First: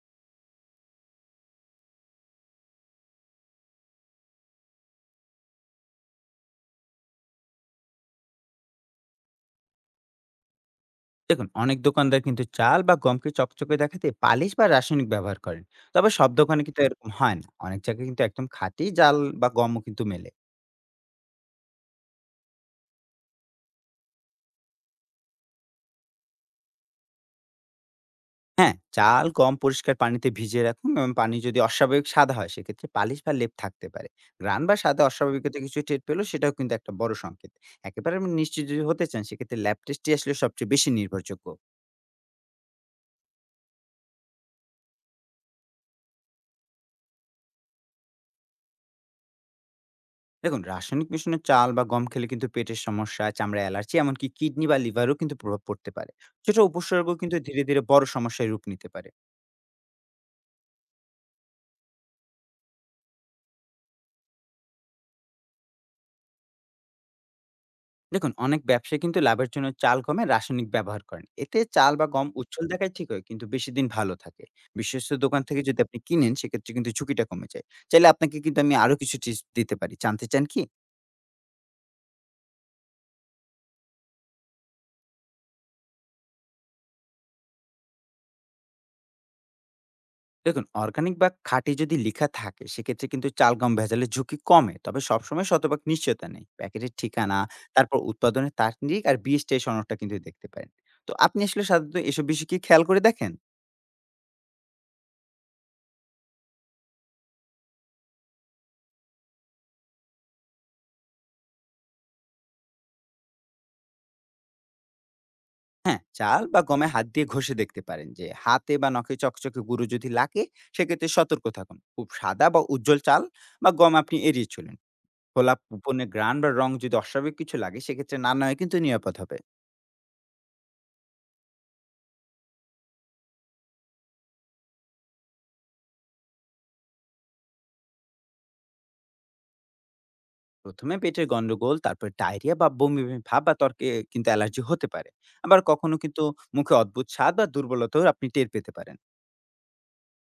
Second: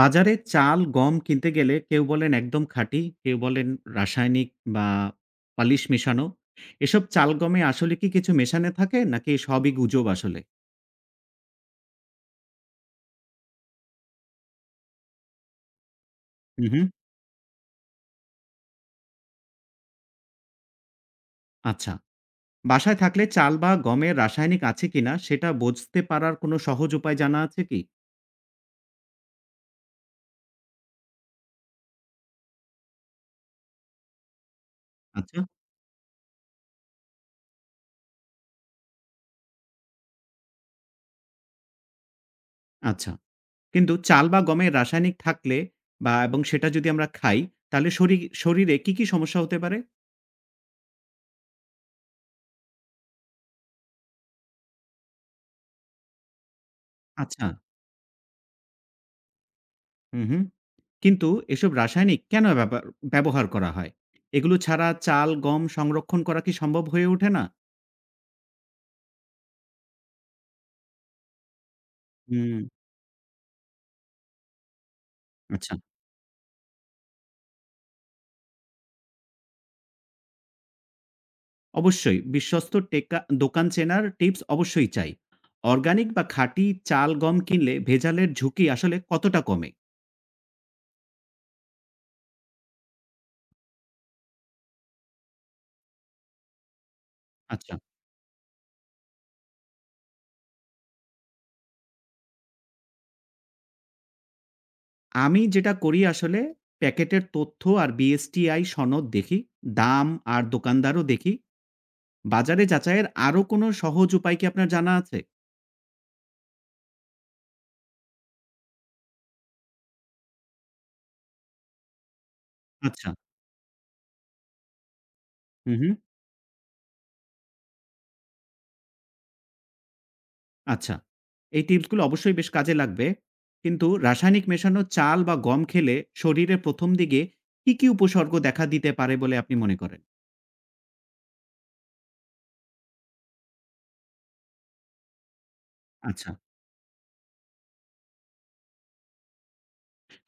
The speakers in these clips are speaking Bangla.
বাজারে চাল, গম কিনতে গেলে কেউ বলেন একদম খাঁটি, কেউ বলেন রাসায়নিক বা পালিশ মেশানো। এসব চাল গমে আসলে কি কিছু মেশানো থাকে নাকি সবই গুজব আসলে? দেখুন অনেক দোকানদার কিন্তু চাল বা গমকে চকচকে দেখাতে পালিশ বা রাসায়নিক ব্যবহার করেন। তবে সব দোকানে হুম, কিন্তু হুম। এরকম হয় না, অনেক জায়গায় কিন্তু একদম খাঁটি জাল বা গমও কিন্তু মেলে। আচ্ছা। বাসায় থাকলে চাল বা গমের রাসায়নিক আছে কিনা সেটা বুঝতে পারার কোনো সহজ উপায় জানা আছে কি? হ্যাঁ, চাল গম পরিষ্কার পানিতে ভিজিয়ে রাখুন এবং পানি যদি অস্বাভাবিক সাদা হয় সেক্ষেত্রে পালিশ বা লেপ থাকতে পারে। গ্রান বা সাদা আচ্ছা, অস্বাভাবিকতা কিছু টের পেলো সেটাও কিন্তু একটা বড় সংকেত। একেবারে আপনি নিশ্চিত যদি হতে চান সেক্ষেত্রে ল্যাব টেস্টই আসলে সবচেয়ে বেশি নির্ভরযোগ্য। আচ্ছা। কিন্তু চাল বা গমের রাসায়নিক থাকলে বা এবং সেটা যদি আমরা খাই তাহলে শরীরে কি সমস্যা হতে পারে? দেখুন, রাসায়নিক মিশানো চাল বা গম খেলে কিন্তু পেটের সমস্যা, চামড়া অ্যালার্জি, এমনকি কিডনি বা লিভারও কিন্তু প্রভাব পড়তে পারে। ছোট উপসর্গ কিন্তু আচ্ছা। ধীরে ধীরে বড় সমস্যায় রূপ নিতে পারে। হু, হু। কিন্তু এসব রাসায়নিক কেন ব্যবহার করা হয়? এগুলো ছাড়া চাল, গম সংরক্ষণ করা কি সম্ভব হয়ে ওঠে না? দেখুন, অনেক ব্যবসায়ী কিন্তু লাভের জন্য চাল গমে রাসায়নিক ব্যবহার করেন, এতে চাল বা গম হুম, উচ্ছল দেখায় ঠিক হয় কিন্তু বেশি দিন ভালো থাকে। বিশ্বস্ত দোকান থেকে আচ্ছা। যদি আপনি কিনেন সেক্ষেত্রে কিন্তু ঝুঁকিটা কমে যায়। চাইলে আপনাকে কিন্তু আমি আরো কিছু টিপস দিতে পারি, জানতে চান কি? অবশ্যই বিশ্বস্ত দোকান চেনার টিপস অবশ্যই চাই। অর্গানিক বা খাঁটি চাল, গম কিনলে ভেজালের ঝুঁকি আসলে কতটা কমে? দেখুন, অর্গানিক বা খাঁটি যদি লেখা থাকে সেক্ষেত্রে কিন্তু চাল গম ভেজালের ঝুঁকি কমে, তবে সবসময় শতভাগ নিশ্চয়তা নেই। প্যাকেটের ঠিকানা, আচ্ছা। তারপর উৎপাদনের তারিখ আর বীজটা এই সনদটা কিন্তু দেখতে পারেন। তো আপনি আসলে সাধারণত এসব বিষয় কি খেয়াল করে দেখেন? আমি যেটা করি আসলে প্যাকেটের তথ্য আর বিএসটিআই সনদ দেখি, দাম আর দোকানদারও দেখি। বাজারে যাচাইয়ের আরো কোনো সহজ উপায় কি আপনার জানা আছে? হ্যাঁ, চাল বা গমে হাত দিয়ে ঘষে দেখতে পারেন, যে হাতে বা নখে চকচকে গুঁড়ো যদি লাগে সেক্ষেত্রে সতর্ক থাকুন। খুব সাদা বা উজ্জ্বল আচ্ছা। চাল বা গম আপনি এড়িয়ে চলুন। খোলা হু, হু। কুপনে গ্রান বা রং যদি অস্বাভাবিক কিছু লাগে সেক্ষেত্রে না নয় কিন্তু নিরাপদ হবে। আচ্ছা। এই টিপসগুলো অবশ্যই বেশ কাজে লাগবে। কিন্তু রাসায়নিক মেশানো চাল বা গম খেলে শরীরে ১ম দিকে কি উপসর্গ দেখা দিতে পারে বলে আপনি মনে করেন? প্রথমে পেটের গন্ডগোল, তারপর ডায়রিয়া বা বমি বমি ভাব বা তর্কে কিন্তু অ্যালার্জি হতে পারে। আবার কখনো কিন্তু আচ্ছা। মুখে অদ্ভুত স্বাদ বা দুর্বলতাও আপনি টের পেতে পারেন।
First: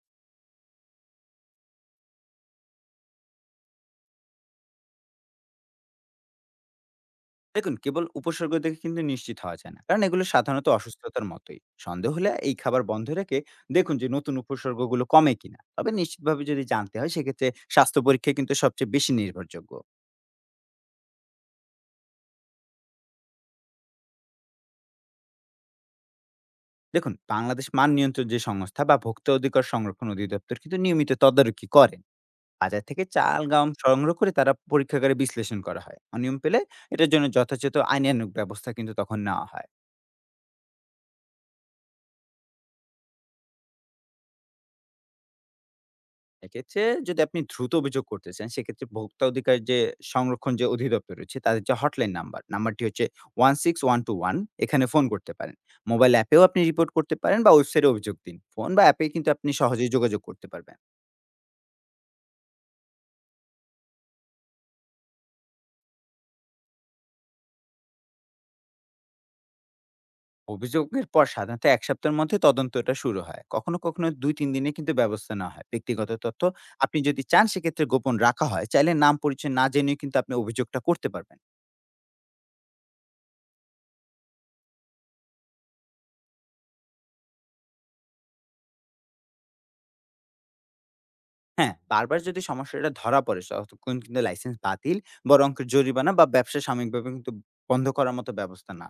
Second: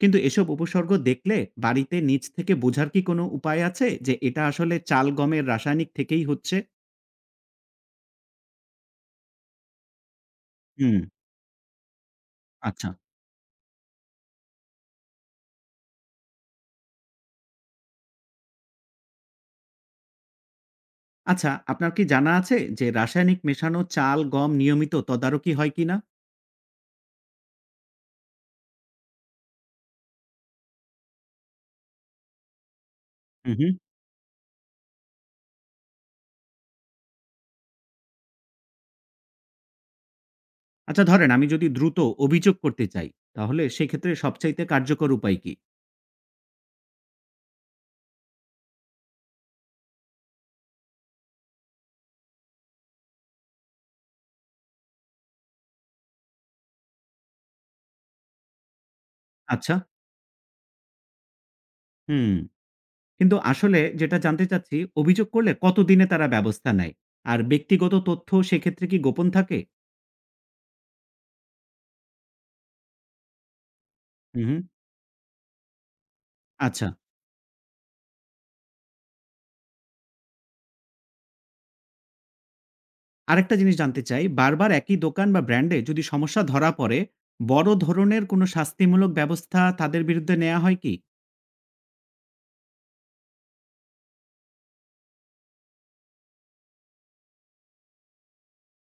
কিন্তু এসব উপসর্গ দেখলে বাড়িতে নিজ থেকে বোঝার কি কোনো উপায় আছে যে এটা আসলে চাল-গমের রাসায়নিক থেকেই হচ্ছে? দেখুন, কেবল উপসর্গ দেখে কিন্তু নিশ্চিত হওয়া যায় না, কারণ এগুলো সাধারণত হুম, অসুস্থতার মতোই। সন্দেহ হলে এই খাবার আচ্ছা। বন্ধ রেখে দেখুন যে নতুন উপসর্গগুলো কমে কিনা। তবে নিশ্চিতভাবে যদি জানতে হয় সেক্ষেত্রে স্বাস্থ্য পরীক্ষা কিন্তু সবচেয়ে বেশি নির্ভরযোগ্য। আচ্ছা, আপনার কি জানা আছে যে রাসায়নিক মেশানো চাল, গম নিয়মিত তদারকি হয় কিনা? দেখুন, বাংলাদেশ মান নিয়ন্ত্রণ যে সংস্থা বা ভোক্তা অধিকার সংরক্ষণ অধিদপ্তর কিন্তু নিয়মিত তদারকি করেন। বাজার থেকে চাল, হু, হু। গম সংগ্রহ করে তারা পরীক্ষাগারে বিশ্লেষণ করা হয়। অনিয়ম পেলে এটার জন্য যথাযথ আইনানুগ ব্যবস্থা কিন্তু তখন নেওয়া হয়। আচ্ছা ধরেন আমি যদি দ্রুত অভিযোগ করতে চাই, তাহলে সেক্ষেত্রে সবচাইতে কার্যকর উপায় কি? এক্ষেত্রে যদি আপনি দ্রুত অভিযোগ করতে চান, সেক্ষেত্রে ভোক্তা অধিকার যে সংরক্ষণ যে অধিদপ্তর রয়েছে, তাদের যে হটলাইন নাম্বার, নাম্বারটি হচ্ছে 16121, এখানে ফোন করতে পারেন। মোবাইল অ্যাপেও আপনি রিপোর্ট করতে পারেন বা ওয়েবসাইটে অভিযোগ দিন। ফোন বা অ্যাপে কিন্তু আপনি আচ্ছা, সহজেই যোগাযোগ করতে পারবেন। হুম। কিন্তু আসলে যেটা জানতে চাচ্ছি, অভিযোগ করলে কতদিনে তারা ব্যবস্থা নেয়? আর ব্যক্তিগত তথ্য সেক্ষেত্রে কি গোপন থাকে? অভিযোগের পর সাধারণত এক সপ্তাহের মধ্যে তদন্তটা শুরু হয়, কখনো কখনো দুই হু, তিন হু। দিনে কিন্তু ব্যবস্থা নেওয়া হয়। ব্যক্তিগত তথ্য আচ্ছা। আপনি যদি চান সেক্ষেত্রে গোপন রাখা হয়, চাইলে নাম পরিচয় না জেনেও কিন্তু আপনি অভিযোগটা করতে পারবেন। আরেকটা জিনিস জানতে চাই, বারবার একই দোকান বা ব্র্যান্ডে যদি সমস্যা ধরা পড়ে, বড় ধরনের কোনো শাস্তিমূলক ব্যবস্থা তাদের বিরুদ্ধে নেয়া হয় কি? হ্যাঁ, বারবার যদি সমস্যাটা ধরা পড়ে তখন কিন্তু লাইসেন্স বাতিল, বড় অঙ্কের জরিমানা বা ব্যবসা সাময়িকভাবে কিন্তু বন্ধ করার মতো ব্যবস্থা না,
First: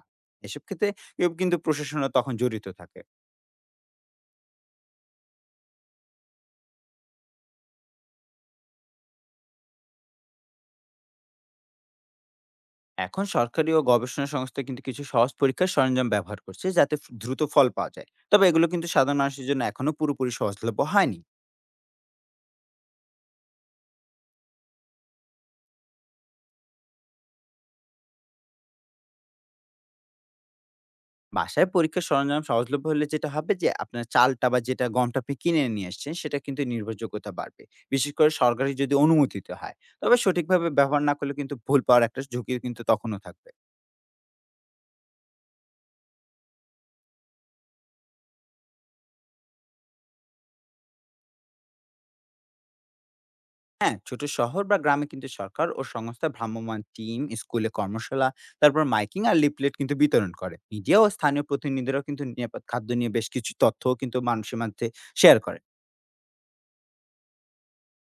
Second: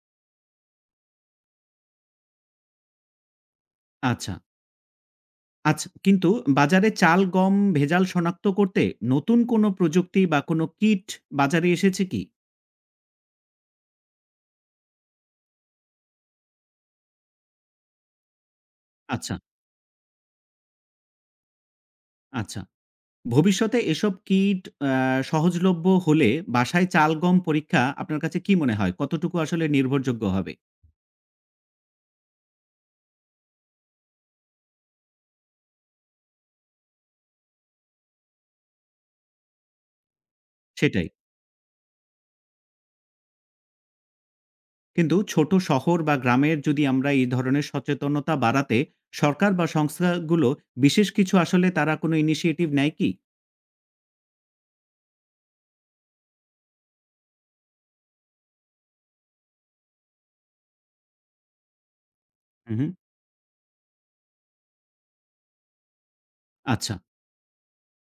এসব ক্ষেত্রে কেউ কিন্তু প্রশাসনও তখন জড়িত থাকে। আচ্ছা, আচ্ছা। কিন্তু বাজারে চাল, গম ভেজাল শনাক্ত করতে নতুন কোনো প্রযুক্তি বা কোনো কিট বাজারে এসেছে কি? এখন সরকারি ও গবেষণা সংস্থা কিন্তু কিছু সহজ পরীক্ষার সরঞ্জাম ব্যবহার করছে যাতে দ্রুত ফল পাওয়া যায়, তবে এগুলো কিন্তু সাধারণ আচ্ছা, মানুষের জন্য এখনো পুরোপুরি সহজলভ্য হয়নি। আচ্ছা। ভবিষ্যতে এসব কিট আ সহজলভ্য হলে বাসায় চালগম পরীক্ষা আপনার কাছে কি মনে হয়? কতটুকু আসলে নির্ভরযোগ্য হবে? বাসায় পরীক্ষার সরঞ্জাম সহজলভ্য হলে যেটা হবে যে আপনার চালটা বা যেটা গমটা আপনি কিনে নিয়ে আসছেন সেটা কিন্তু নির্ভরযোগ্যতা বাড়বে, বিশেষ করে সরকারি যদি অনুমোদিত হয়। তবে সঠিকভাবে ব্যবহার সেটাই। না করলে কিন্তু ভুল পাওয়ার একটা ঝুঁকি কিন্তু তখনও থাকবে। কিন্তু ছোট শহর বা গ্রামের যদি আমরা এই ধরনের সচেতনতা বাড়াতে সরকার বা সংস্থাগুলো বিশেষ কিছু আসলে তারা কোনো ইনিশিয়েটিভ নেয় কি? হ্যাঁ, ছোট শহর বা গ্রামে কিন্তু সরকার ও সংস্থা ভ্রাম্যমাণ টিম, স্কুলে কর্মশালা, তারপর মাইকিং আর লিফলেট কিন্তু বিতরণ করে। মিডিয়া ও স্থানীয় প্রতিনিধিরাও কিন্তু নিরাপদ হু, হু। খাদ্য নিয়ে বেশ কিছু তথ্যও কিন্তু মানুষের মাঝে শেয়ার করে। আচ্ছা।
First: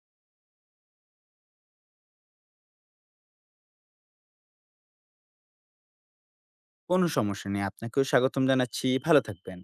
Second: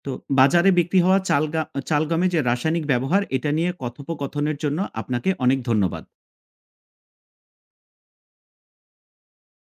তো বাজারে বিক্রি হওয়া চালগমে যে রাসায়নিক ব্যবহার এটা নিয়ে কথোপকথনের জন্য আপনাকে অনেক ধন্যবাদ। কোনো সমস্যা নেই। আপনাকেও স্বাগতম জানাচ্ছি। ভালো থাকবেন।